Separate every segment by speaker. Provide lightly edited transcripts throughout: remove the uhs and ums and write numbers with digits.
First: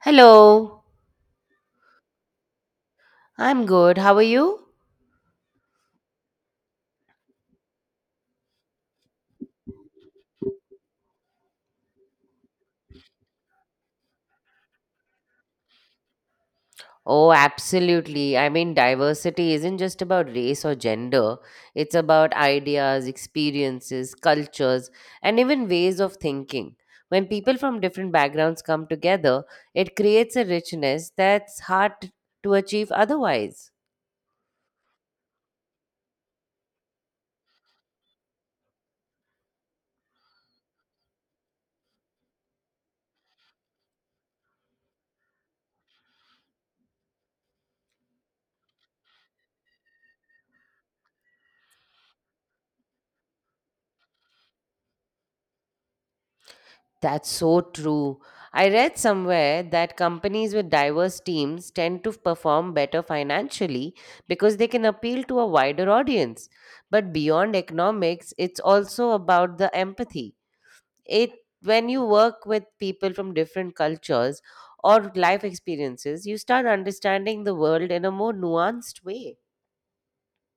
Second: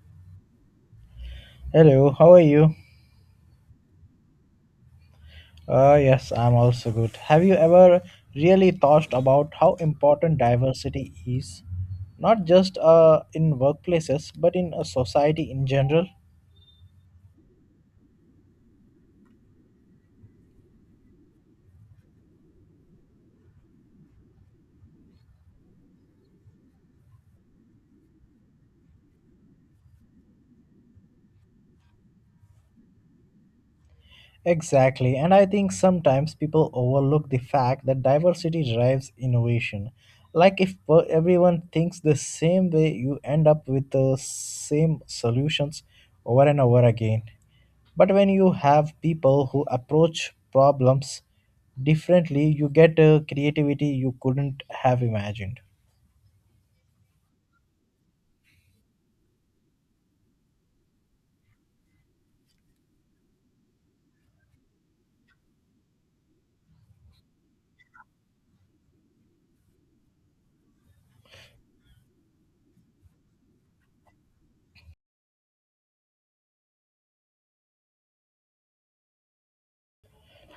Speaker 1: Hello,
Speaker 2: Hello, how are you?
Speaker 1: I'm good. How are you?
Speaker 2: Yes, I'm also good. Have you ever really thought about how important diversity is? Not just in workplaces, but in a society in general?
Speaker 1: Oh, absolutely. I mean, diversity isn't just about race or gender, it's about ideas, experiences, cultures, and even ways of thinking. When people from different backgrounds come together, it creates a richness that's hard to achieve otherwise.
Speaker 2: Exactly, and I think sometimes people overlook the fact that diversity drives innovation. Like if everyone thinks the same way, you end up with the same solutions over and over again. But when you have people who approach problems differently, you get a creativity you couldn't have imagined.
Speaker 1: That's so true. I read somewhere that companies with diverse teams tend to perform better financially because they can appeal to a wider audience. But beyond economics, it's also about the empathy. It When you work with people from different cultures or life experiences, you start understanding the world in a more nuanced way.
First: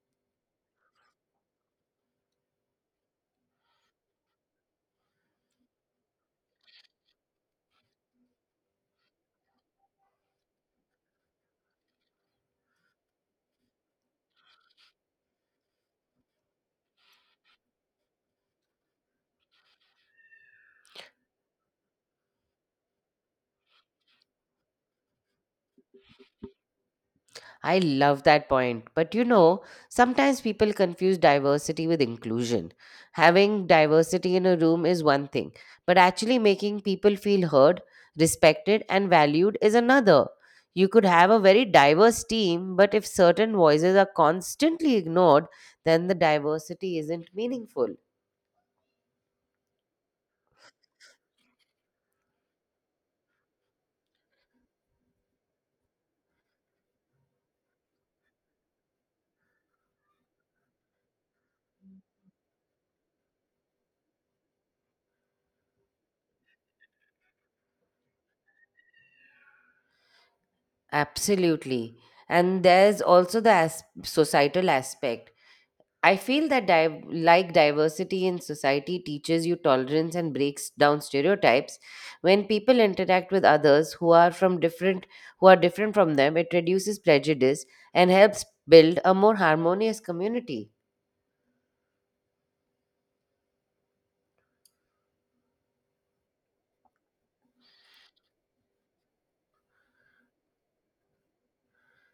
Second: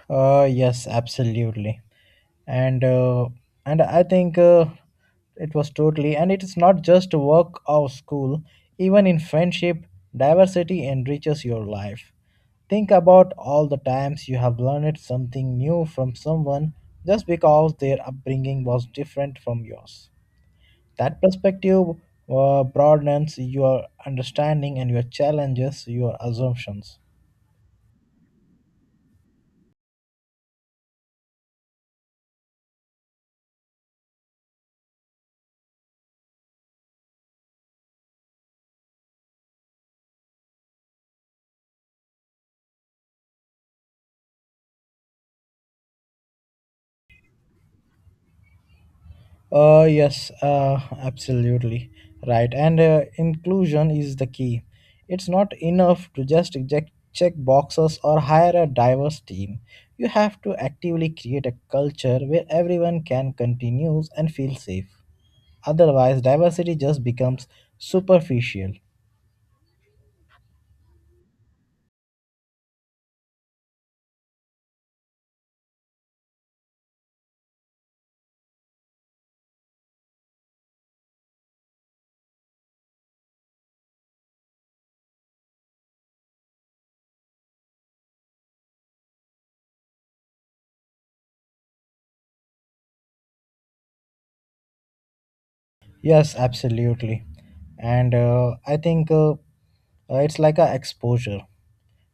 Speaker 2: Yes, absolutely. and uh, and I think it was totally. And it's not just work or school, even in friendship diversity enriches your life. Think about all the times you have learned something new from someone just because their upbringing was different from yours. That perspective broadens your understanding and your challenges your assumptions.
Speaker 1: I love that point. But you know, sometimes people confuse diversity with inclusion. Having diversity in a room is one thing, but actually making people feel heard, respected, and valued is another. You could have a very diverse team, but if certain voices are constantly ignored, then the diversity isn't meaningful.
Speaker 2: Yes, absolutely right. And inclusion is the key. It's not enough to just check boxes or hire a diverse team. You have to actively create a culture where everyone can continue and feel safe. Otherwise, diversity just becomes superficial.
Speaker 1: Absolutely. And there's also the societal aspect. I feel that like diversity in society teaches you tolerance and breaks down stereotypes. When people interact with others who are different from them, it reduces prejudice and helps build a more harmonious community.
Speaker 2: Yes, absolutely. And I think it's like a exposure.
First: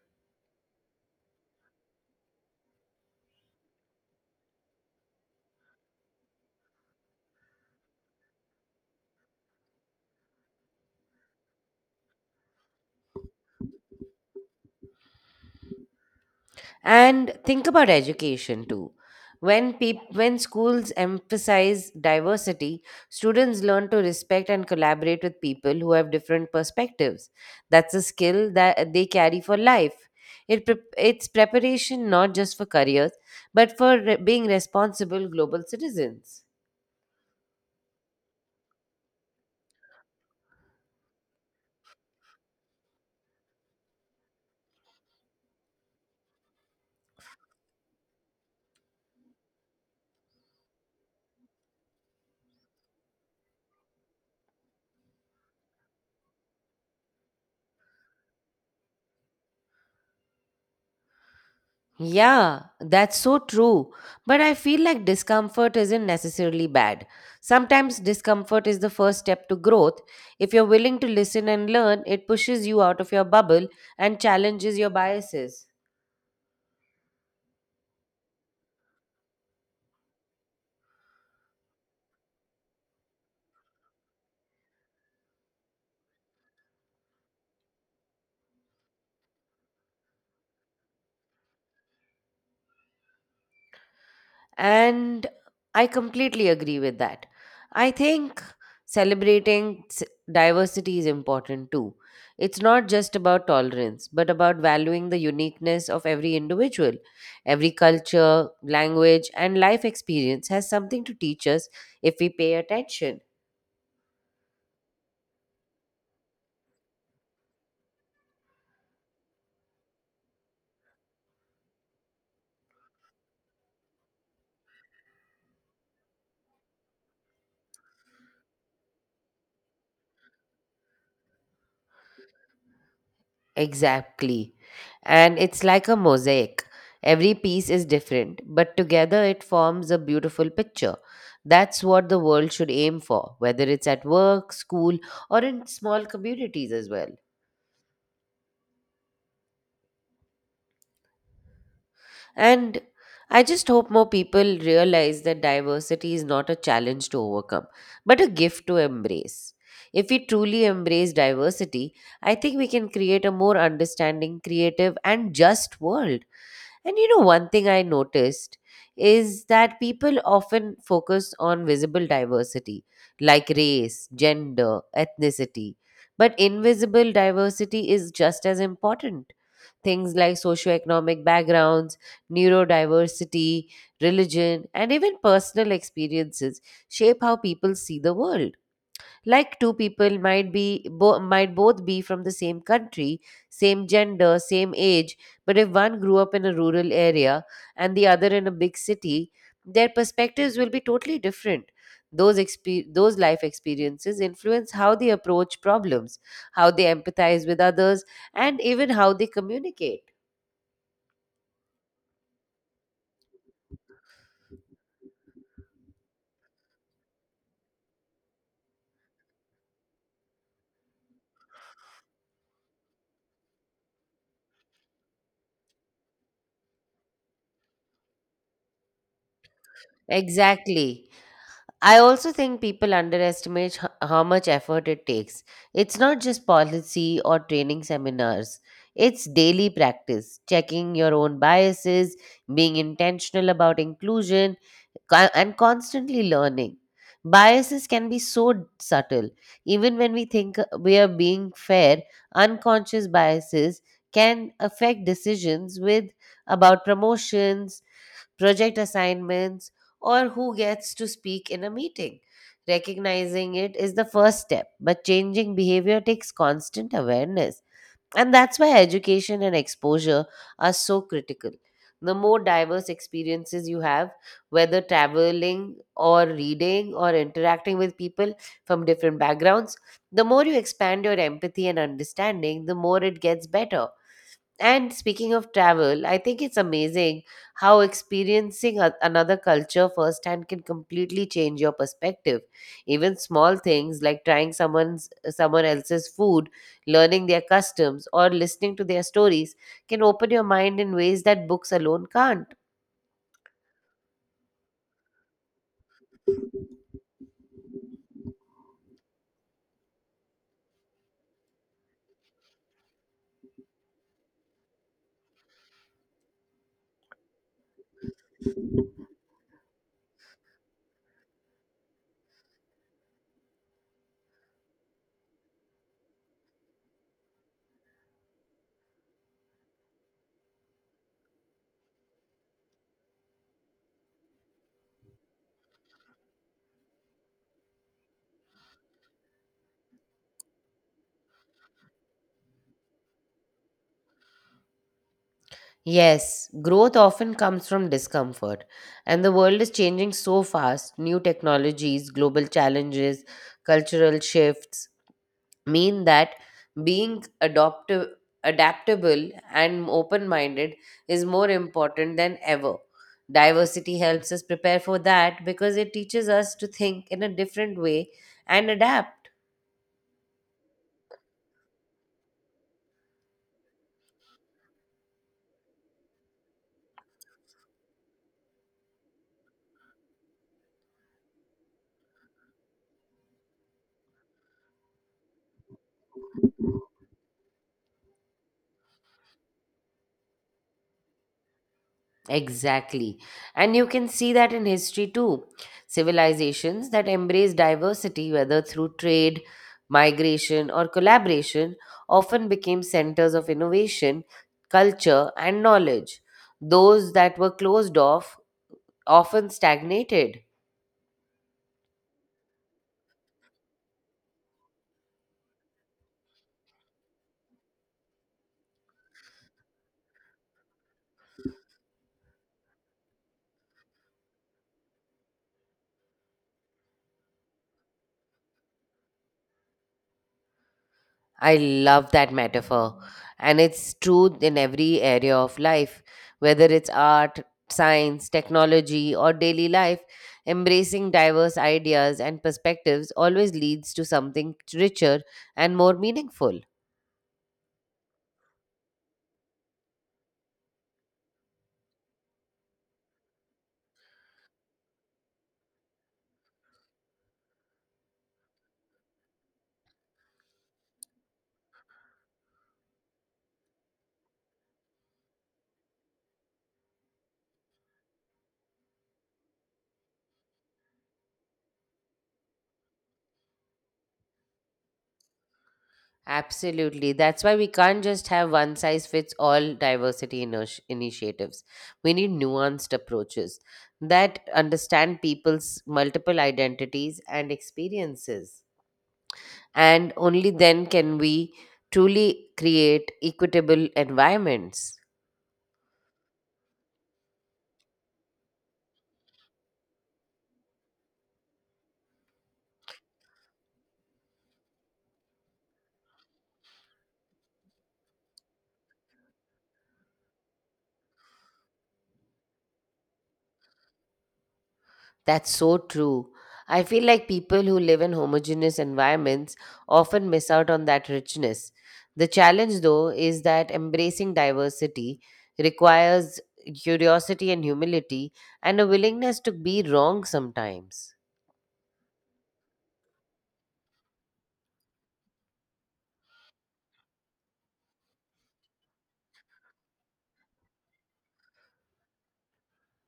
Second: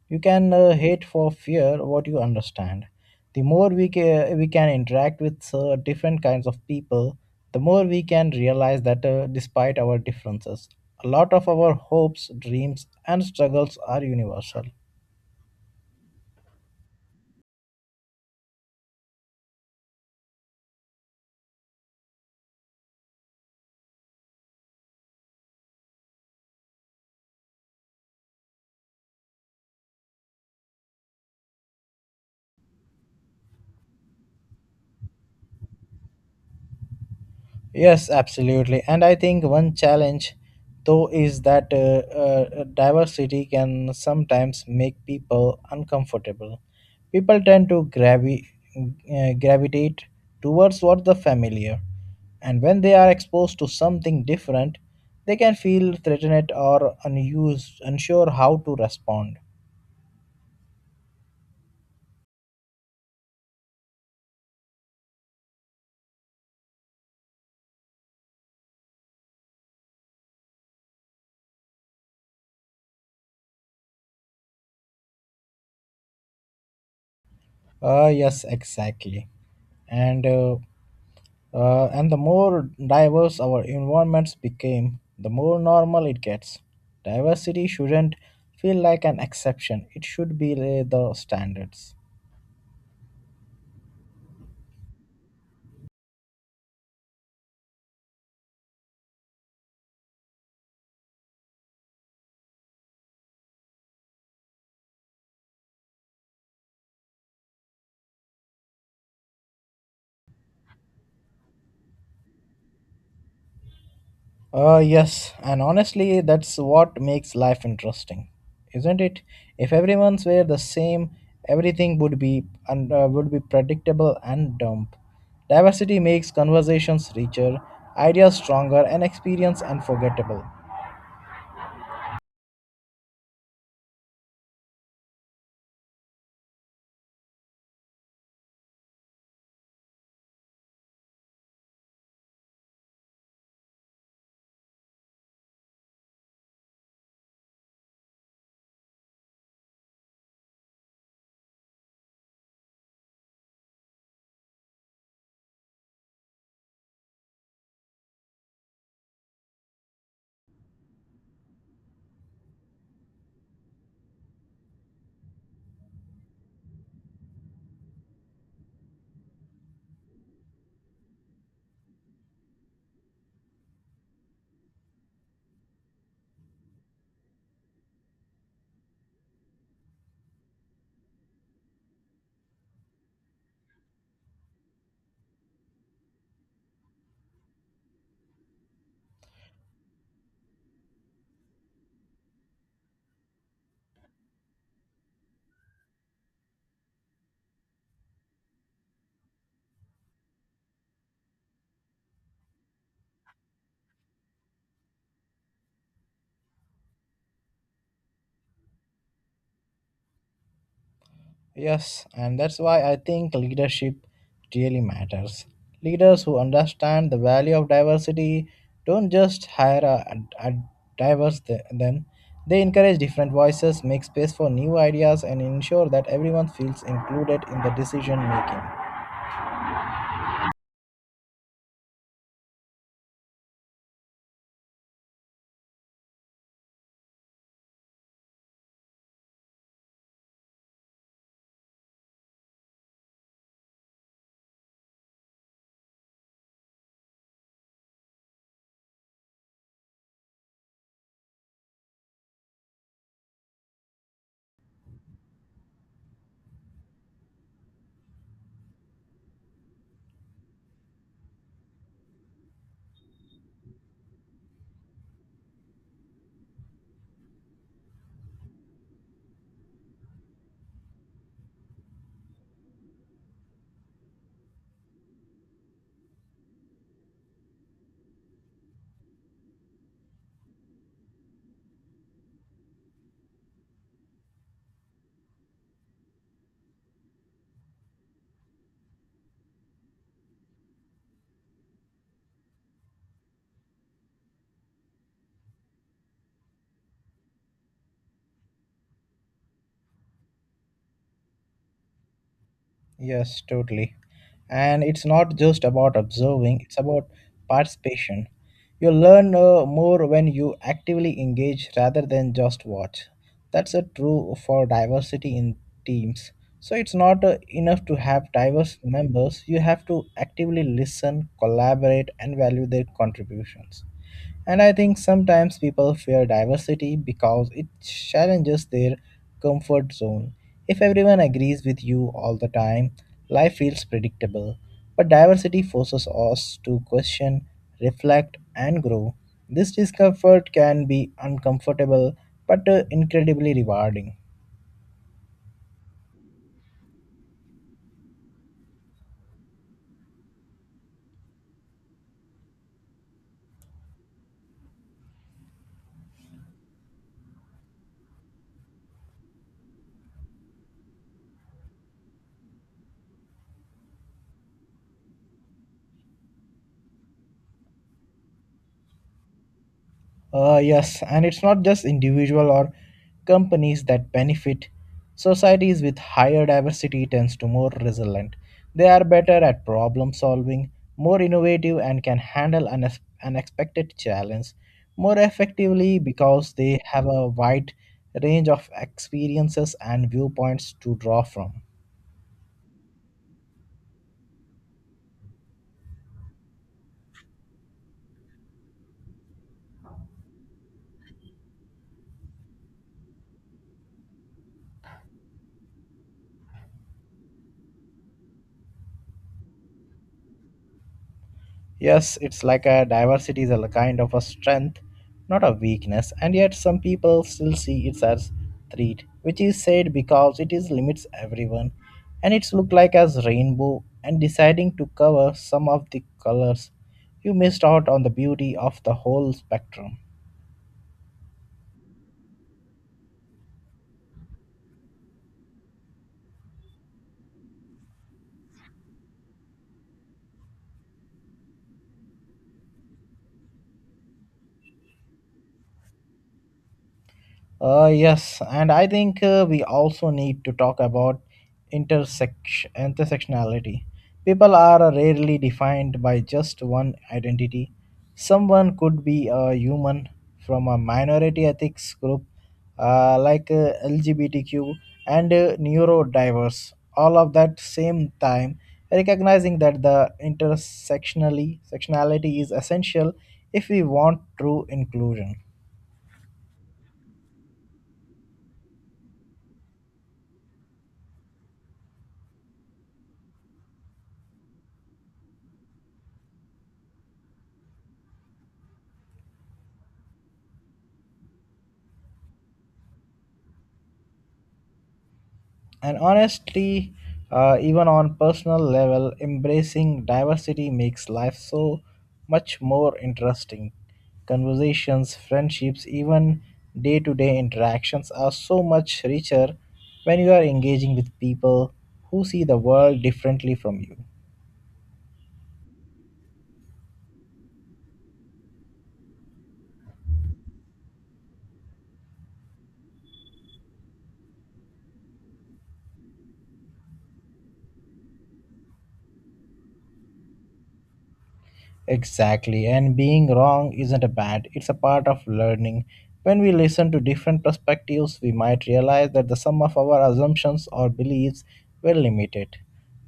Speaker 2: You can hate for fear what you understand. The more we can interact with different kinds of people, the more we can realize that despite our differences, a lot of our hopes, dreams, and struggles are universal.
Speaker 1: And think about education too. When schools emphasize diversity, students learn to respect and collaborate with people who have different perspectives. That's a skill that they carry for life. It's preparation not just for careers, but for being responsible global citizens.
Speaker 2: Yes, absolutely. And I think one challenge, though, is that diversity can sometimes make people uncomfortable. People tend to gravitate towards what the familiar, and when they are exposed to something different, they can feel threatened or unused, unsure how to respond.
Speaker 1: Yeah, that's so true. But I feel like discomfort isn't necessarily bad. Sometimes discomfort is the first step to growth. If you're willing to listen and learn, it pushes you out of your bubble and challenges your biases.
Speaker 2: Yes, exactly. And uh, and the more diverse our environments became, the more normal it gets. Diversity shouldn't feel like an exception, it should be the standards.
Speaker 1: And I completely agree with that. I think celebrating s- diversity is important too. It's not just about tolerance, but about valuing the uniqueness of every individual. Every culture, language, and life experience has something to teach us if we pay attention.
Speaker 2: Yes, and honestly, that's what makes life interesting, isn't it? If everyone's were the same, everything would be predictable and dumb. Diversity makes conversations richer, ideas stronger, and experience unforgettable.
Speaker 1: Exactly. And it's like a mosaic. Every piece is different, but together it forms a beautiful picture. That's what the world should aim for, whether it's at work, school, or in small communities as well. And I just hope more people realize that diversity is not a challenge to overcome, but a gift to embrace. If we truly embrace diversity, I think we can create a more understanding, creative, and just world. And you know, one thing I noticed is that people often focus on visible diversity, like race, gender, ethnicity. But invisible diversity is just as important. Things like socioeconomic backgrounds, neurodiversity, religion, and even personal experiences shape how people see the world, like two people might both be from the same country, same gender, same age, but if one grew up in a rural area and the other in a big city, their perspectives will be totally different. Those those life experiences influence how they approach problems, how they empathize with others, and even how they communicate.
Speaker 2: Yes, and that's why I think leadership really matters. Leaders who understand the value of diversity don't just hire a them. They encourage different voices, make space for new ideas, and ensure that everyone feels included in the decision making.
Speaker 1: Exactly. I also think people underestimate how much effort it takes. It's not just policy or training seminars, it's daily practice, checking your own biases, being intentional about inclusion, and constantly learning. Biases can be so subtle. Even when we think we are being fair, unconscious biases can affect decisions with about promotions, project assignments, or who gets to speak in a meeting. Recognizing it is the first step, but changing behavior takes constant awareness. And that's why education and exposure are so critical. The more diverse experiences you have, whether traveling or reading or interacting with people from different backgrounds, the more you expand your empathy and understanding, the more it gets better. And speaking of travel, I think it's amazing how experiencing another culture firsthand can completely change your perspective. Even small things like trying someone else's food, learning their customs, or listening to their stories can open your mind in ways that books alone can't.
Speaker 2: Yes, totally. And it's not just about observing, it's about participation. You learn more when you actively engage rather than just watch. That's a true for diversity in teams. So it's not enough to have diverse members, you have to actively listen, collaborate, and value their contributions. And I think sometimes people fear diversity because it challenges their comfort zone. If everyone agrees with you all the time, life feels predictable. But diversity forces us to question, reflect, and grow. This discomfort can be uncomfortable but incredibly rewarding.
Speaker 1: Yes, growth often comes from discomfort, and the world is changing so fast. New technologies, global challenges, cultural shifts mean that being adoptive, adaptable, and open minded is more important than ever. Diversity helps us prepare for that because it teaches us to think in a different way and adapt.
Speaker 2: Yes, and it's not just individual or companies that benefit. Societies with higher diversity tends to more resilient. They are better at problem solving, more innovative, and can handle unexpected challenge more effectively because they have a wide range of experiences and viewpoints to draw from.
Speaker 1: Exactly. And you can see that in history too. Civilizations that embrace diversity, whether through trade, migration, or collaboration, often became centers of innovation, culture, and knowledge. Those that were closed off often stagnated.
Speaker 2: Yes, it's like a diversity is a kind of a strength, not a weakness, and yet some people still see it as threat, which is said because it is limits everyone, and it's look like as rainbow and deciding to cover some of the colors, you missed out on the beauty of the whole spectrum.
Speaker 1: I love that metaphor. And it's true in every area of life, whether it's art, science, technology, or daily life. Embracing diverse ideas and perspectives always leads to something richer and more meaningful.
Speaker 2: Yes, and I think we also need to talk about intersectionality. People are rarely defined by just one identity. Someone could be a human from a minority ethics group like LGBTQ and neurodiverse, all of that same time, recognizing that the intersectionally sectionality is essential if we want true inclusion.
Speaker 1: Absolutely. That's why we can't just have one size fits all diversity initiatives. We need nuanced approaches that understand people's multiple identities and experiences, and only then can we truly create equitable environments.
Speaker 2: And honestly, even on personal level, embracing diversity makes life so much more interesting. Conversations, friendships, even day to day interactions are so much richer when you are engaging with people who see the world differently from you.
Speaker 1: That's so true. I feel like people who live in homogeneous environments often miss out on that richness. The challenge, though, is that embracing diversity requires curiosity and humility and a willingness to be wrong sometimes.
Speaker 2: Exactly, and being wrong isn't a bad, it's a part of learning. When we listen to different perspectives, we might realize that the sum of our assumptions or beliefs were limited.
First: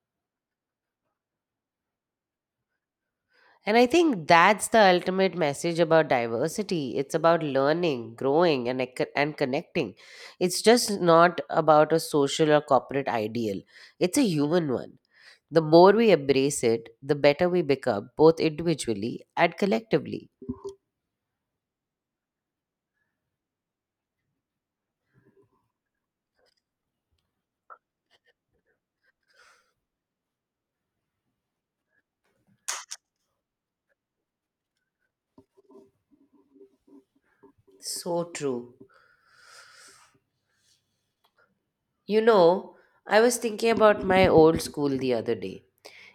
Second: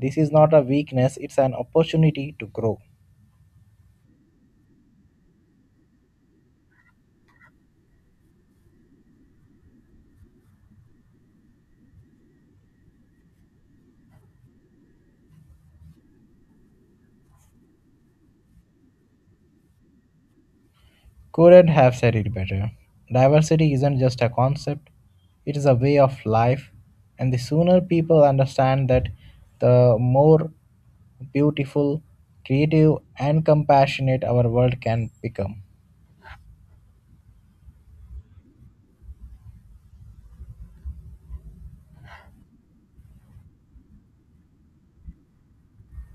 Speaker 2: This is not a weakness, it's an opportunity to grow.
Speaker 1: And I think that's the ultimate message about diversity. It's about learning, growing, and connecting. It's just not about a social or corporate ideal, it's a human one. The more we embrace it, the better we become, both individually and collectively.
Speaker 2: Couldn't have said it better. Diversity isn't just a concept, it is a way of life, and the sooner people understand that, the more beautiful, creative, and compassionate our world can become.
Speaker 1: So true. You know, I was thinking about my old school the other day.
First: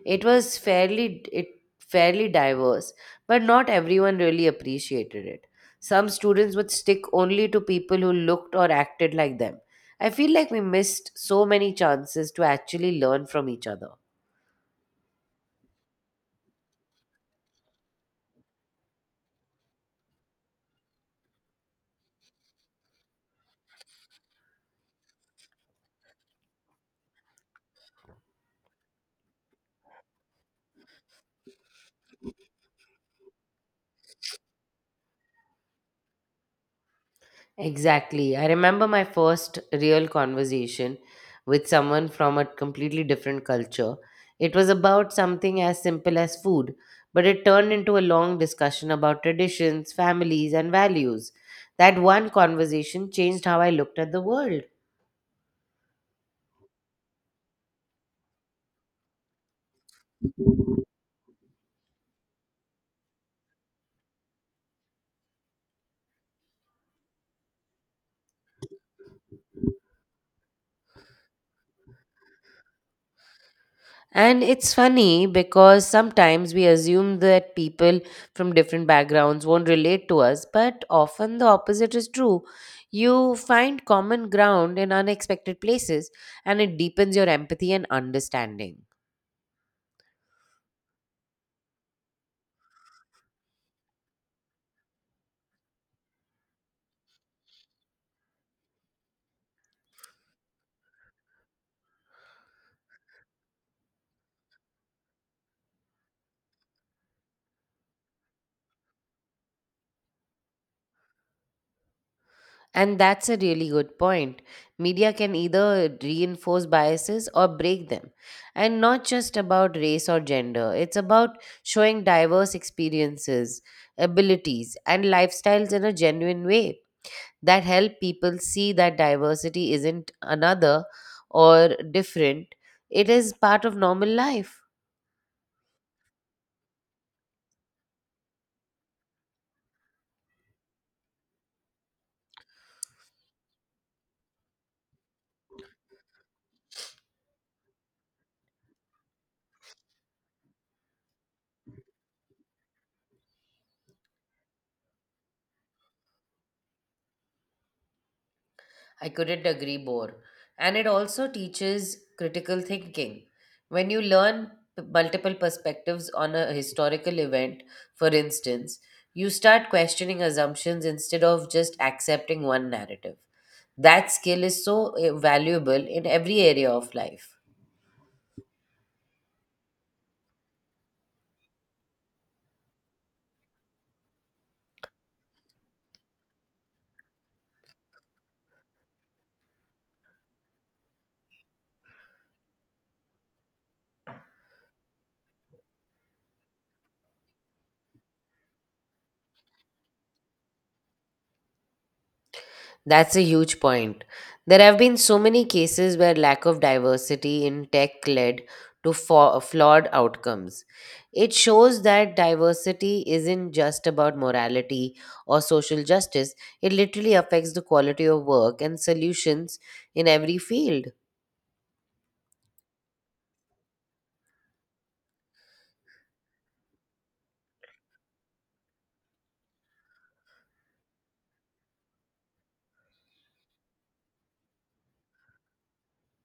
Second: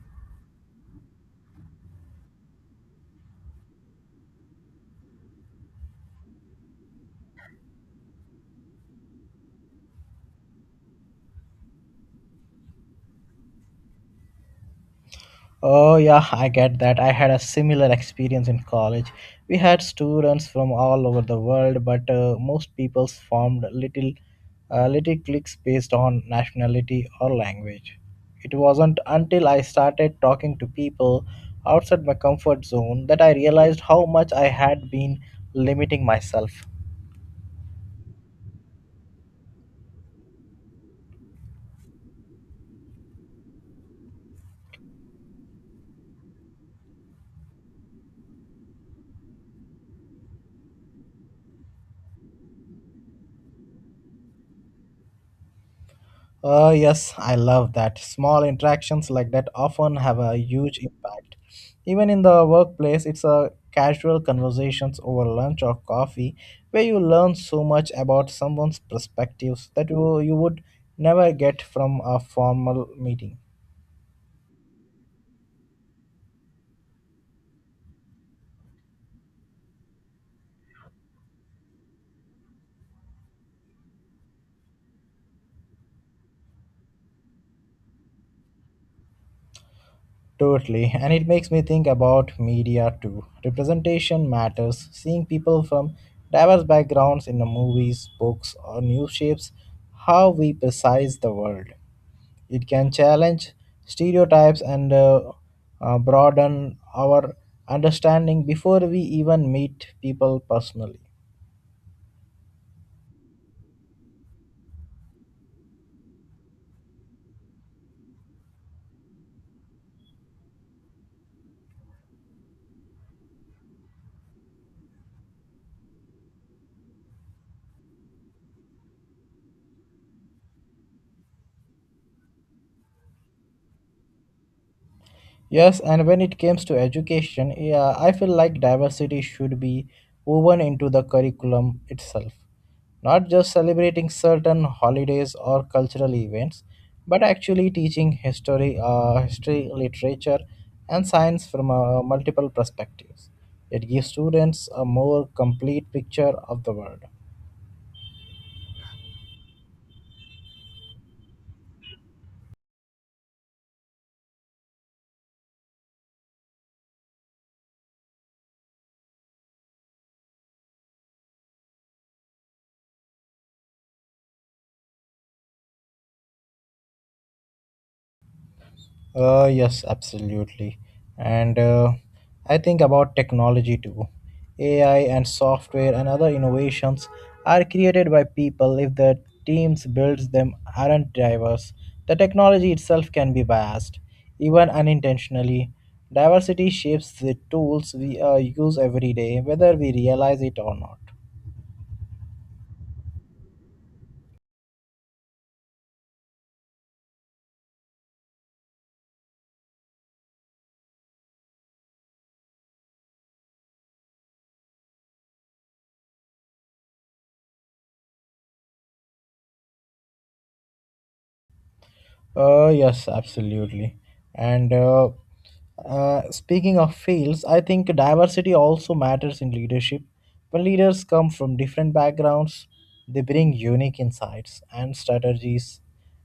Speaker 1: It was fairly diverse, but not everyone really appreciated it. Some students would stick only to people who looked or acted like them. I feel like we missed so many chances to actually learn from each other.
Speaker 2: Oh, yeah, I get that. I had a similar experience in college. We had students from all over the world, but most people formed little cliques based on nationality or language. It wasn't until I started talking to people outside my comfort zone that I realized how much I had been limiting myself.
Speaker 1: Exactly. I remember my first real conversation with someone from a completely different culture. It was about something as simple as food, but it turned into a long discussion about traditions, families, and values. That one conversation changed how I looked at the world.
Speaker 2: Yes, I love that. Small interactions like that often have a huge impact. Even in the workplace, it's a casual conversations over lunch or coffee where you learn so much about someone's perspectives that you would never get from a formal meeting.
Speaker 1: And it's funny because sometimes we assume that people from different backgrounds won't relate to us, but often the opposite is true. You find common ground in unexpected places and it deepens your empathy and understanding.
Speaker 2: Totally, and it makes me think about media too. Representation matters. Seeing people from diverse backgrounds in the movies, books, or news shapes how we perceive the world. It can challenge stereotypes and broaden our understanding before we even meet people personally.
Speaker 1: And that's a really good point. Media can either reinforce biases or break them. And not just about race or gender, it's about showing diverse experiences, abilities, and lifestyles in a genuine way. That help people see that diversity isn't another or different, it is part of normal life.
Speaker 2: Yes, and when it comes to education, yeah, I feel like diversity should be woven into the curriculum itself, not just celebrating certain holidays or cultural events, but actually teaching history, literature, and science from multiple perspectives. It gives students a more complete picture of the world.
Speaker 1: I couldn't agree more. And it also teaches critical thinking. When you learn multiple perspectives on a historical event, for instance, you start questioning assumptions instead of just accepting one narrative. That skill is so valuable in every area of life.
Speaker 2: Yes, absolutely. And I think about technology too. AI and software and other innovations are created by people if the teams builds them aren't diverse. The technology itself can be biased, even unintentionally. Diversity shapes the tools we use every day, whether we realize it or not.
Speaker 1: That's a huge point. There have been so many cases where lack of diversity in tech led to flawed outcomes. It shows that diversity isn't just about morality or social justice, it literally affects the quality of work and solutions in every field.
Speaker 2: Yes, absolutely. And Speaking of fields, I think diversity also matters in leadership. When leaders come from different backgrounds, they bring unique insights and strategies,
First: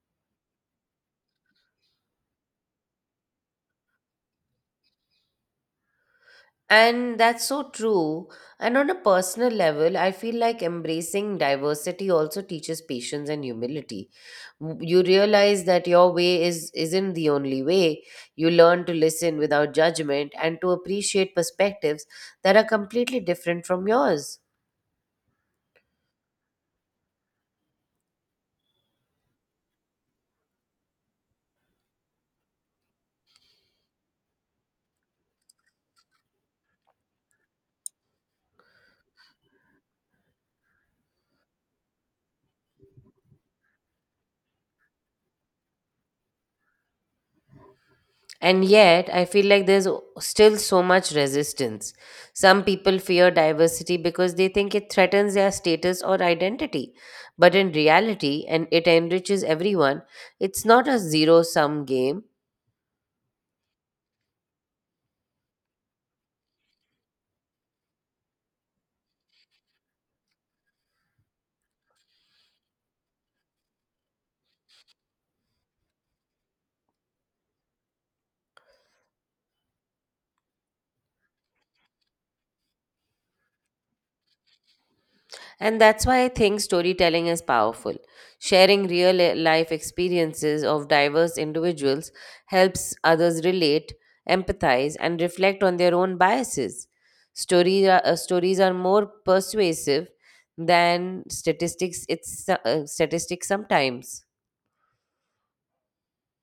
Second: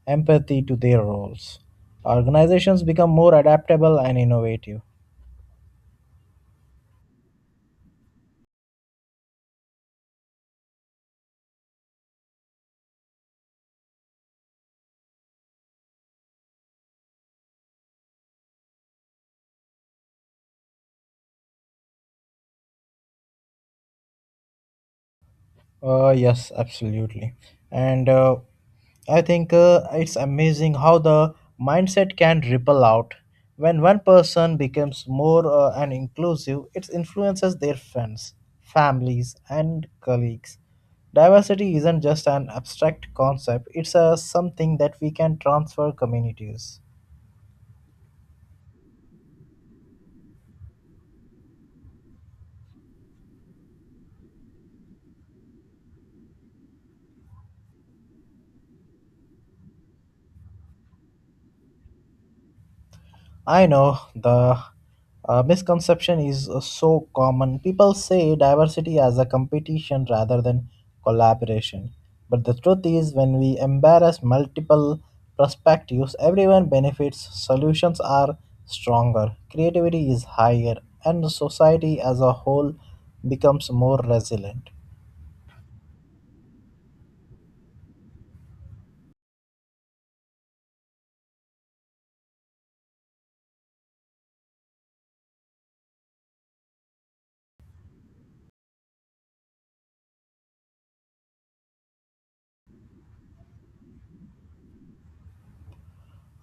Speaker 2: empathy to their roles. Organizations become more adaptable and innovative.
Speaker 1: And that's so true. And on a personal level, I feel like embracing diversity also teaches patience and humility. You realize that your way is isn't the only way. You learn to listen without judgment and to appreciate perspectives that are completely different from yours.
Speaker 2: Yes, absolutely. And I think it's amazing how the mindset can ripple out. When one person becomes more and inclusive, it influences their friends, families, and colleagues. Diversity isn't just an abstract concept, it's something that we can transfer communities.
Speaker 1: And yet, I feel like there's still so much resistance. Some people fear diversity because they think it threatens their status or identity. But in reality, and it enriches everyone, it's not a zero sum game.
Speaker 2: I know the misconception is so common. People say diversity as a competition rather than collaboration. But the truth is, when we embrace multiple perspectives, everyone benefits, solutions are stronger, creativity is higher, and society as a whole becomes more resilient.
Speaker 1: And that's why I think storytelling is powerful. Sharing real life experiences of diverse individuals helps others relate, empathize, and reflect on their own biases. Stories are more persuasive than statistics sometimes.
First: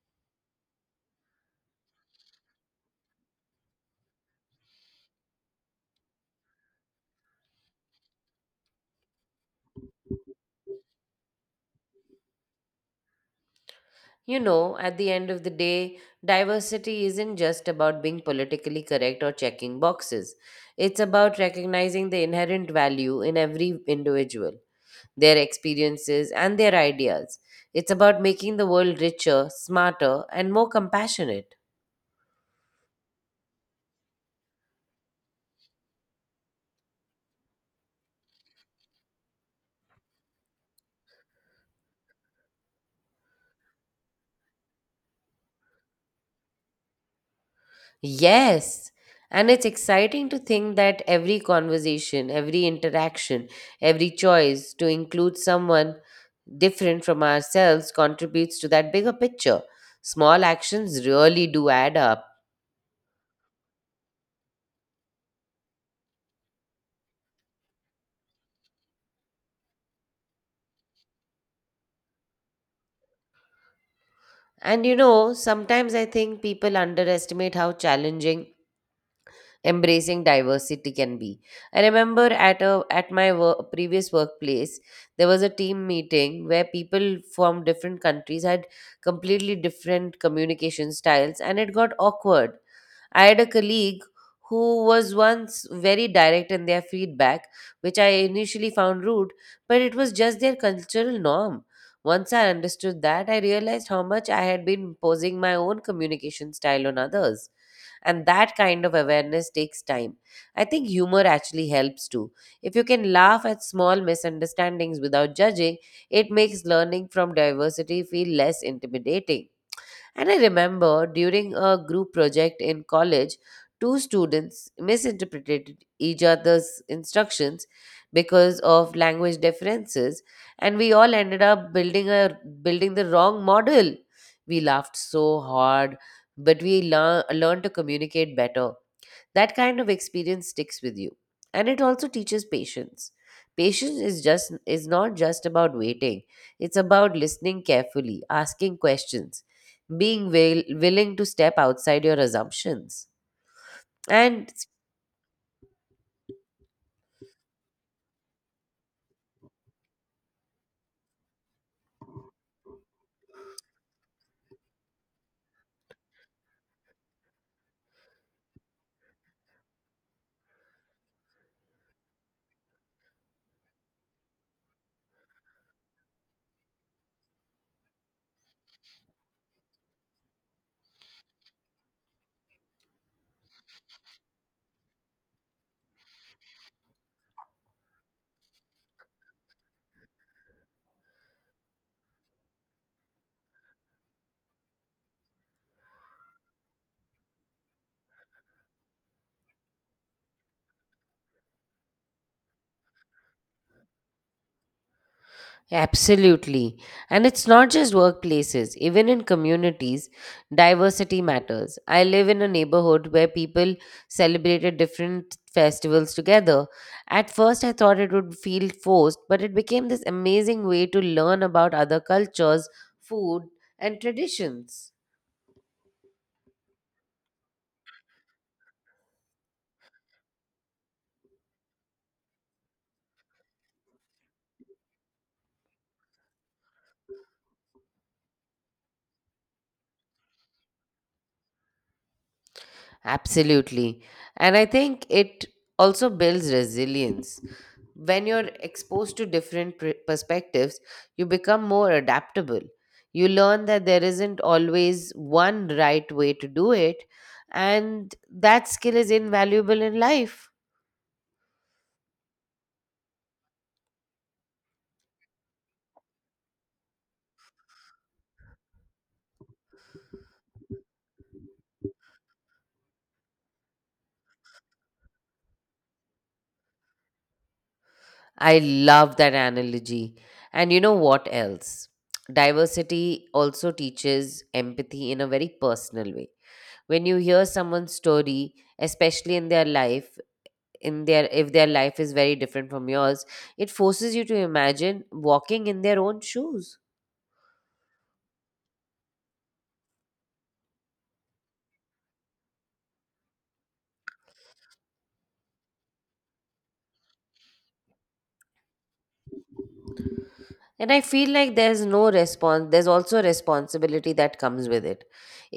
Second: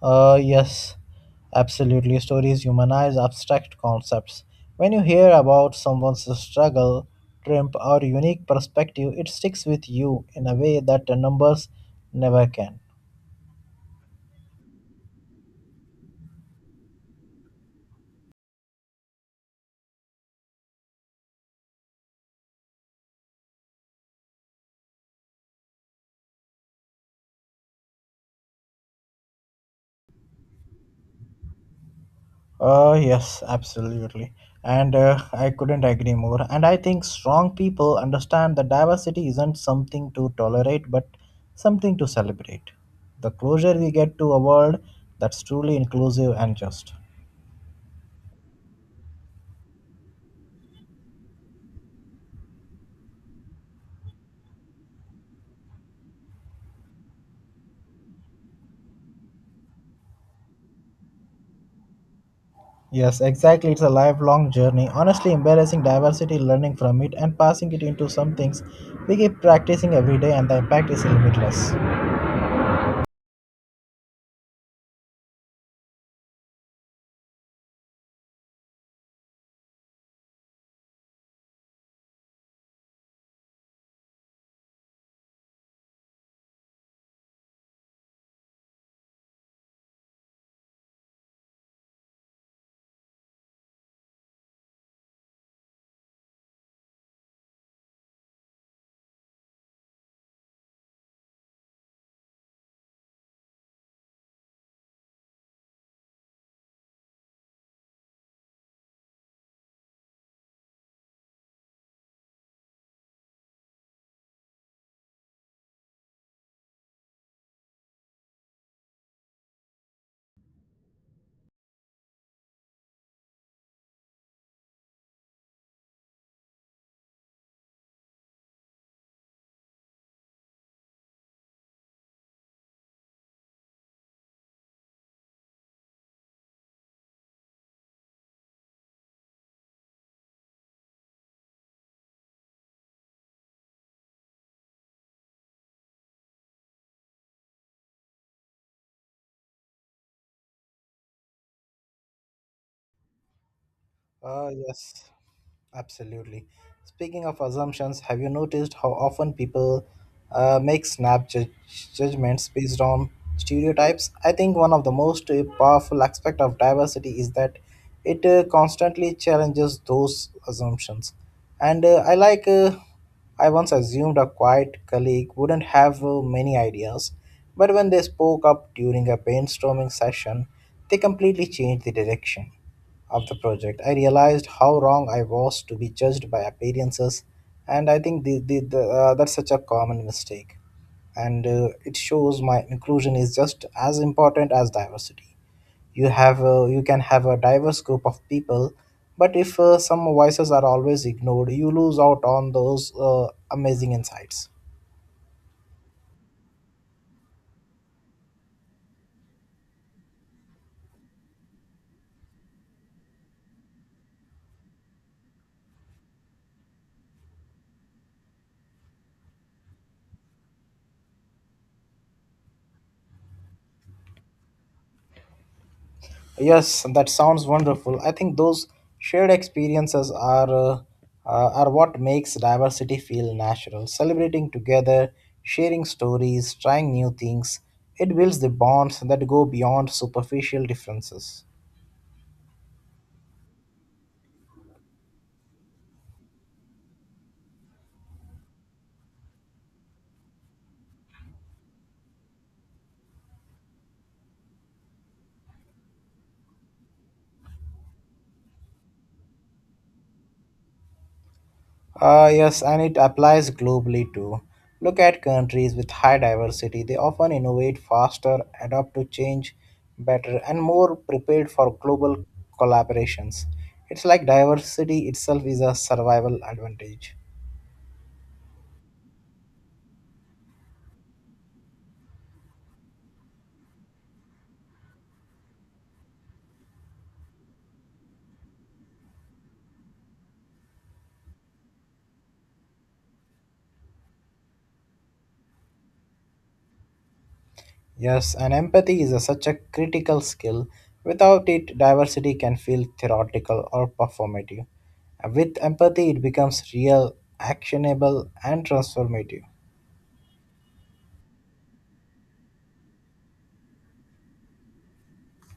Speaker 2: Yes, absolutely. Stories humanize abstract concepts. When you hear about someone's struggle, triumph, or unique perspective, it sticks with you in a way that the numbers never can.
Speaker 1: You know, at the end of the day, diversity isn't just about being politically correct or checking boxes. It's about recognizing the inherent value in every individual, their experiences, and their ideas. It's about making the world richer, smarter, and more compassionate.
Speaker 2: Yes, absolutely. And I couldn't agree more. And I think strong people understand that diversity isn't something to tolerate, but something to celebrate. The closer we get to a world that's truly inclusive and just.
Speaker 1: Yes. And it's exciting to think that every conversation, every interaction, every choice to include someone different from ourselves contributes to that bigger picture. Small actions really do add up.
Speaker 2: Yes, exactly. It's a lifelong journey. Honestly, embarrassing diversity, learning from it, and passing it into some things we keep practicing every day, and the impact is limitless.
Speaker 1: And you know, sometimes I think people underestimate how challenging embracing diversity can be. I remember at my previous workplace, there was a team meeting where people from different countries had completely different communication styles, and it got awkward. I had a colleague who was once very direct in their feedback, which I initially found rude, but it was just their cultural norm. Once I understood that, I realized how much I had been imposing my own communication style on others, and that kind of awareness takes time. I think humor actually helps too. If you can laugh at small misunderstandings without judging, it makes learning from diversity feel less intimidating. And I remember during a group project in college, two students misinterpreted each other's instructions because of language differences, and we all ended up building the wrong model. We laughed so hard, but we learned to communicate better. That kind of experience sticks with you. And it also teaches patience. Patience is not just about waiting. It's about listening carefully, asking questions, being willing to step outside your assumptions, and
Speaker 2: Yes, absolutely. Speaking of assumptions, have you noticed how often people make snap judgments based on stereotypes? I think one of the most powerful aspect of diversity is that it constantly challenges those assumptions. And uh, I like, uh, I once assumed a quiet colleague wouldn't have many ideas, but when they spoke up during a brainstorming session, they completely changed the direction of the project. I realized how wrong I was to be judged by appearances, and I think that's such a common mistake. And it shows my inclusion is just as important as diversity. You can have a diverse group of people, but if some voices are always ignored, you lose out on those amazing insights.
Speaker 1: absolutely. And it's not just workplaces, even in communities, diversity matters. I live in a neighborhood where people celebrated different festivals together. At first, I thought it would feel forced, but it became this amazing way to learn about other cultures, food, and traditions.
Speaker 2: Yes, that sounds wonderful. I think those shared experiences are what makes diversity feel natural. Celebrating together, sharing stories, trying new things, it builds the bonds that go beyond superficial differences.
Speaker 1: Absolutely. And I think it also builds resilience. When you're exposed to different perspectives, you become more adaptable. You learn that there isn't always one right way to do it, and that skill is invaluable in life.
Speaker 2: Yes, and it applies globally too. Look at countries with high diversity. They often innovate faster, adapt to change better, and more prepared for global collaborations. It's like diversity itself is a survival advantage.
Speaker 1: I love that analogy. And you know what else, diversity also teaches empathy in a very personal way. When you hear someone's story, especially in their life in their if their life is very different from yours, it forces you to imagine walking in their own shoes.
Speaker 2: Yes, and empathy is such a critical skill. Without it, diversity can feel theoretical or performative. With empathy, it becomes real, actionable, and transformative.
Speaker 1: And I feel like there's no response there's also a responsibility that comes with it.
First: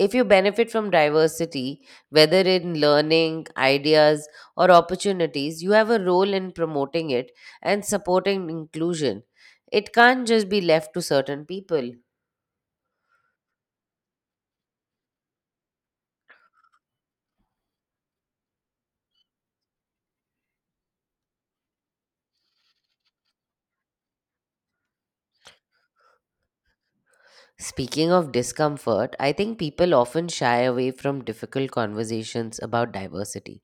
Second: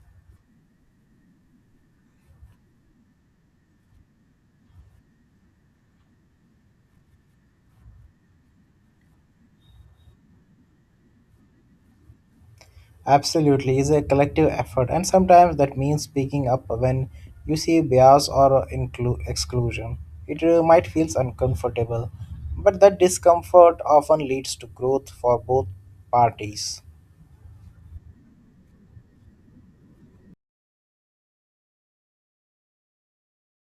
Speaker 1: If you benefit from diversity, whether in learning ideas or opportunities, you have a role in promoting it and supporting inclusion. It can't just be left to certain people.
Speaker 2: Absolutely, it's a collective effort, and sometimes that means speaking up when you see bias or exclusion. It might feel uncomfortable, but that discomfort often leads to growth for both parties.
Speaker 1: Speaking of discomfort, I think people often shy away from difficult conversations about diversity.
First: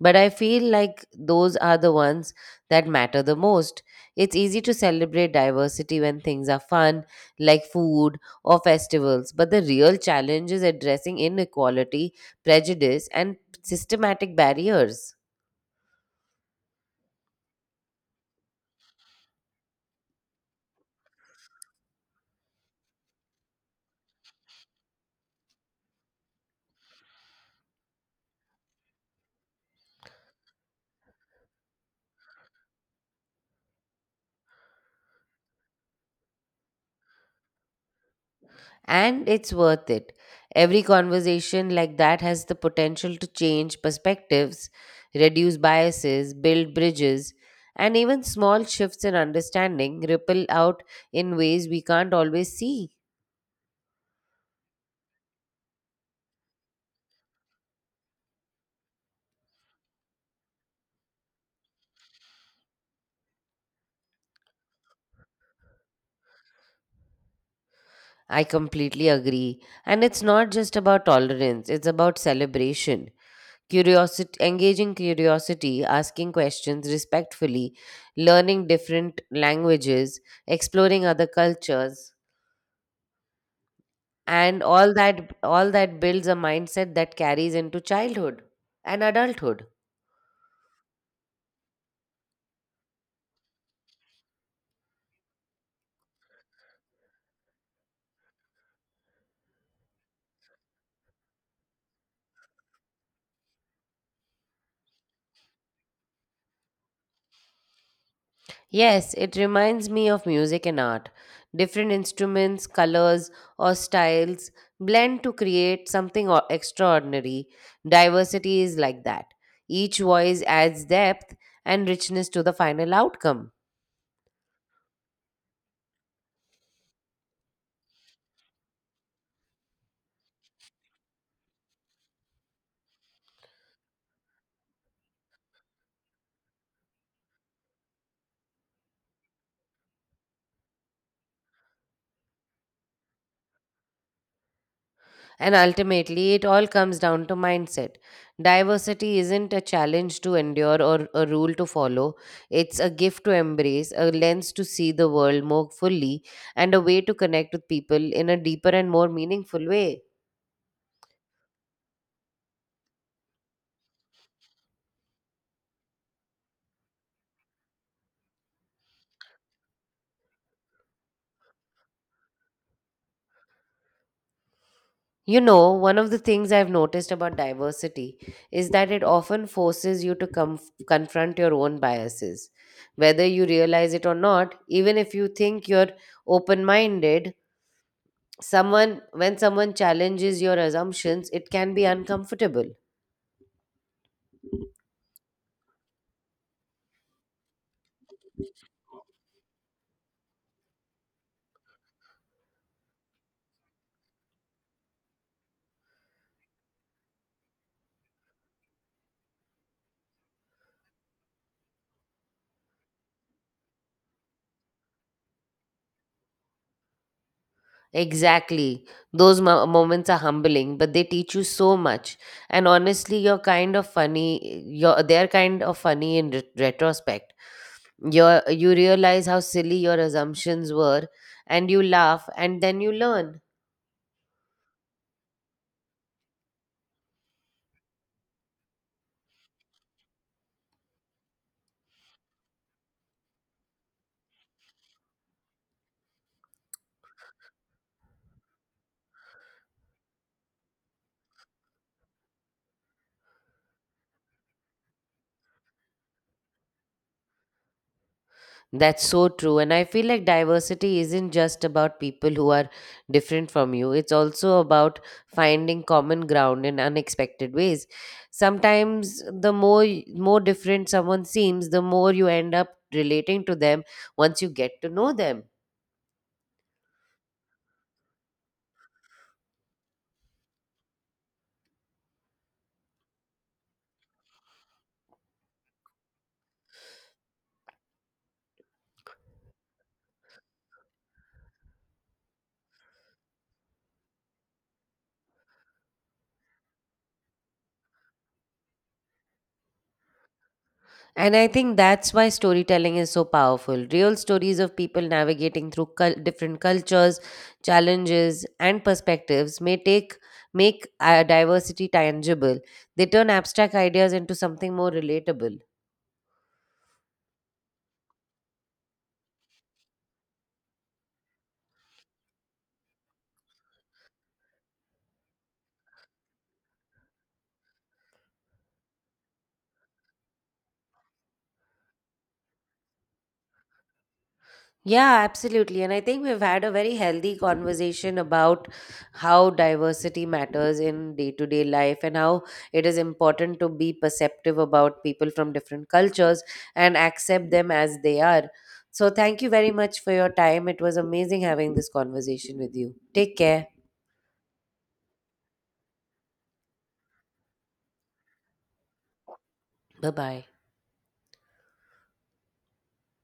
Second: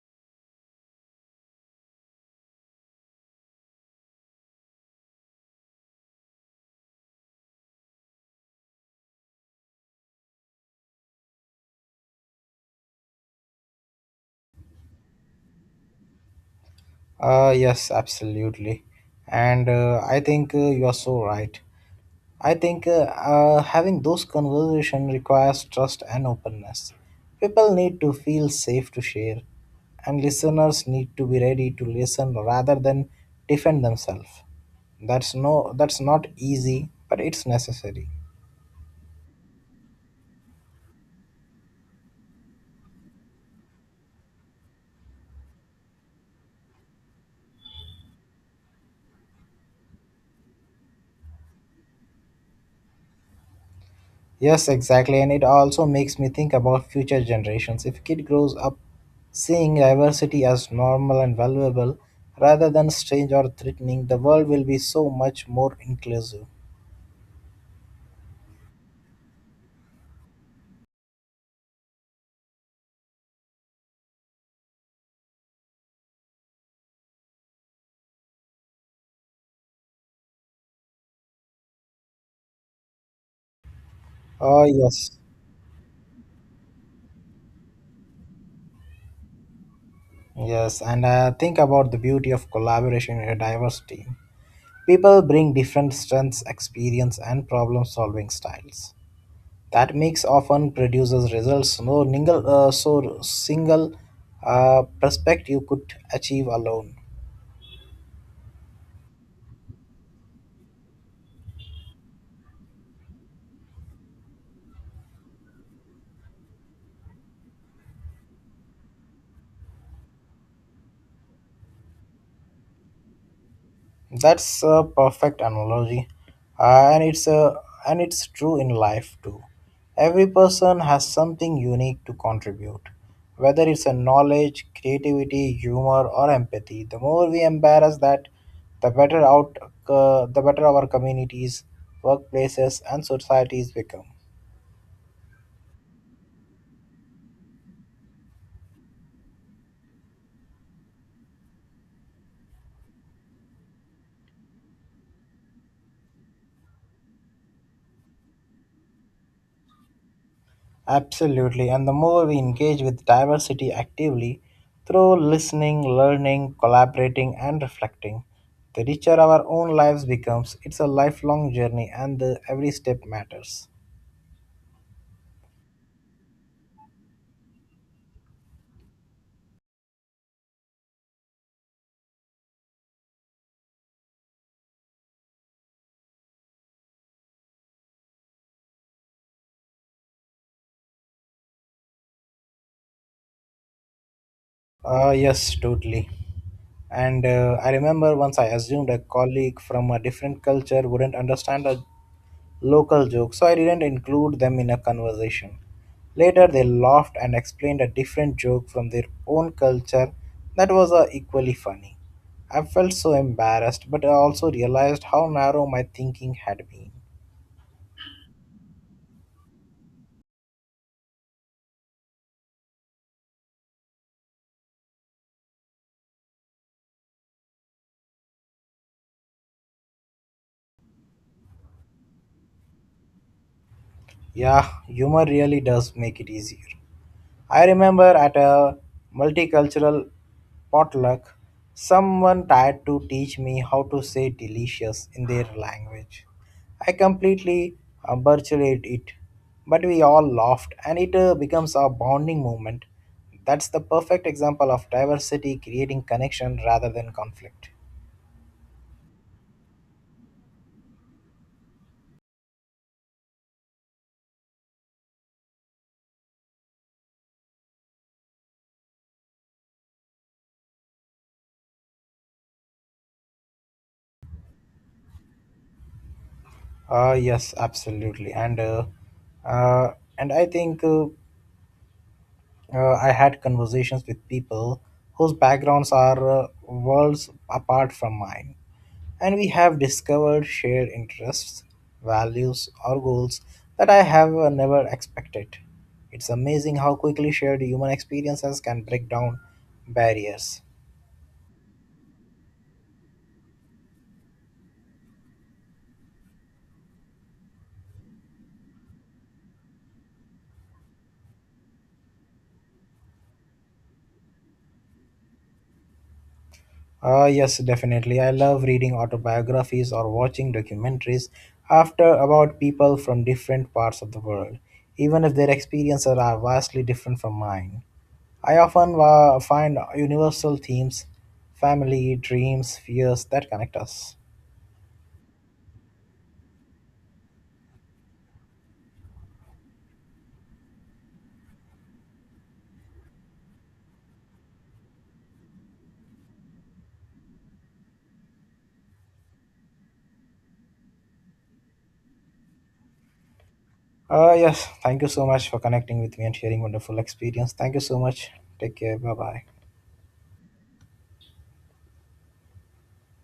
Speaker 1: But I feel like those are the ones that matter the most. It's easy to celebrate diversity when things are fun, like food or festivals, but the real challenge is addressing inequality, prejudice, and systematic barriers.
Speaker 2: Yes, absolutely. And I think you are so right. I think having those conversations requires trust and openness. People need to feel safe to share, and listeners need to be ready to listen rather than defend themselves. That's not easy, but it's necessary.
Speaker 1: And it's worth it. Every conversation like that has the potential to change perspectives, reduce biases, build bridges, and even small shifts in understanding ripple out in ways we can't always see.
Speaker 2: Yes, exactly. And it also makes me think about future generations. If kid grows up seeing diversity as normal and valuable rather than strange or threatening, the world will be so much more inclusive.
Speaker 1: I completely agree. And it's not just about tolerance, it's about celebration. Curiosity, engaging curiosity, asking questions respectfully, learning different languages, exploring other cultures, and
Speaker 2: Oh, yes.
Speaker 1: all that builds a mindset that carries into childhood and adulthood.
Speaker 2: Yes, and think about the beauty of collaboration in a diverse team. People bring different strengths, experience, and problem solving styles. That mix often produces results no ningle, so single perspective could achieve alone.
Speaker 1: Yes, it reminds me of music and art. Different instruments, colors, or styles blend to create something extraordinary. Diversity is like that. Each voice adds depth and richness to the final outcome.
Speaker 2: That's a perfect analogy, uh, and it's a and it's true in life too. Every person has something unique to contribute, whether it's a knowledge, creativity, humor, or empathy. The more we embrace that, the better out the better our communities, workplaces, and societies become.
Speaker 1: And ultimately, it all comes down to mindset. Diversity isn't a challenge to endure or a rule to follow. It's a gift to embrace, a lens to see the world more fully, and a way to connect with people in a deeper and more meaningful way.
Speaker 2: Absolutely, and the more we engage with diversity actively through listening, learning, collaborating, and reflecting, the richer our own lives becomes. It's a lifelong journey, and every step matters.
Speaker 1: You know, one of the things I've noticed about diversity is that it often forces you to confront your own biases. Whether you realize it or not, even if you think you're open minded, someone when someone challenges your assumptions, it can be uncomfortable.
Speaker 2: Yes, totally. And I remember once I assumed a colleague from a different culture wouldn't understand a local jokes, so I didn't include them in a conversation. Later, they laughed and explained a different joke from their own culture that was equally funny. I felt so embarrassed, but I also realized how narrow my thinking had been.
Speaker 1: Exactly. Those moments are humbling, but they teach you so much. And honestly, you're kind of funny. You're, they're kind of funny in retrospect. You realize how silly your assumptions were, and you laugh, and then you learn.
Speaker 2: Yeah, humor really does make it easier. I remember at a multicultural potluck, someone tried to teach me how to say delicious in their language. I completely butchered it, but we all laughed, and it becomes a bonding moment. That's the perfect example of diversity creating connection rather than conflict.
Speaker 1: That's so true. And I feel like diversity isn't just about people who are different from you, it's also about finding common ground in unexpected ways. Sometimes the more different someone seems, the more you end up relating to them once you get to know them.
Speaker 2: Yes, absolutely, uh, and I think. I had conversations with people whose backgrounds are worlds apart from mine, and we have discovered shared interests, values, or goals that I have never expected. It's amazing how quickly shared human experiences can break down barriers.
Speaker 1: And I think that's why storytelling is so powerful. Real stories of people navigating through different cultures, challenges, and perspectives may take make diversity tangible. They turn abstract ideas into something more relatable.
Speaker 2: Ah yes, definitely. I love reading autobiographies or watching documentaries after about people from different parts of the world, even if their experiences are vastly different from mine. I often find universal themes, family, dreams, fears that connect us.
Speaker 1: Yeah, absolutely. And I think we've had a very healthy conversation about how diversity matters in day to day life and how it is important to be perceptive about people from different cultures and accept them as they are. So, thank you very much for your time. It was amazing having this conversation with you. Take care.
Speaker 2: Ah yes, thank you so much for connecting with me and sharing wonderful experience. Thank you so much. Take care. Bye bye.
Speaker 1: Bye bye.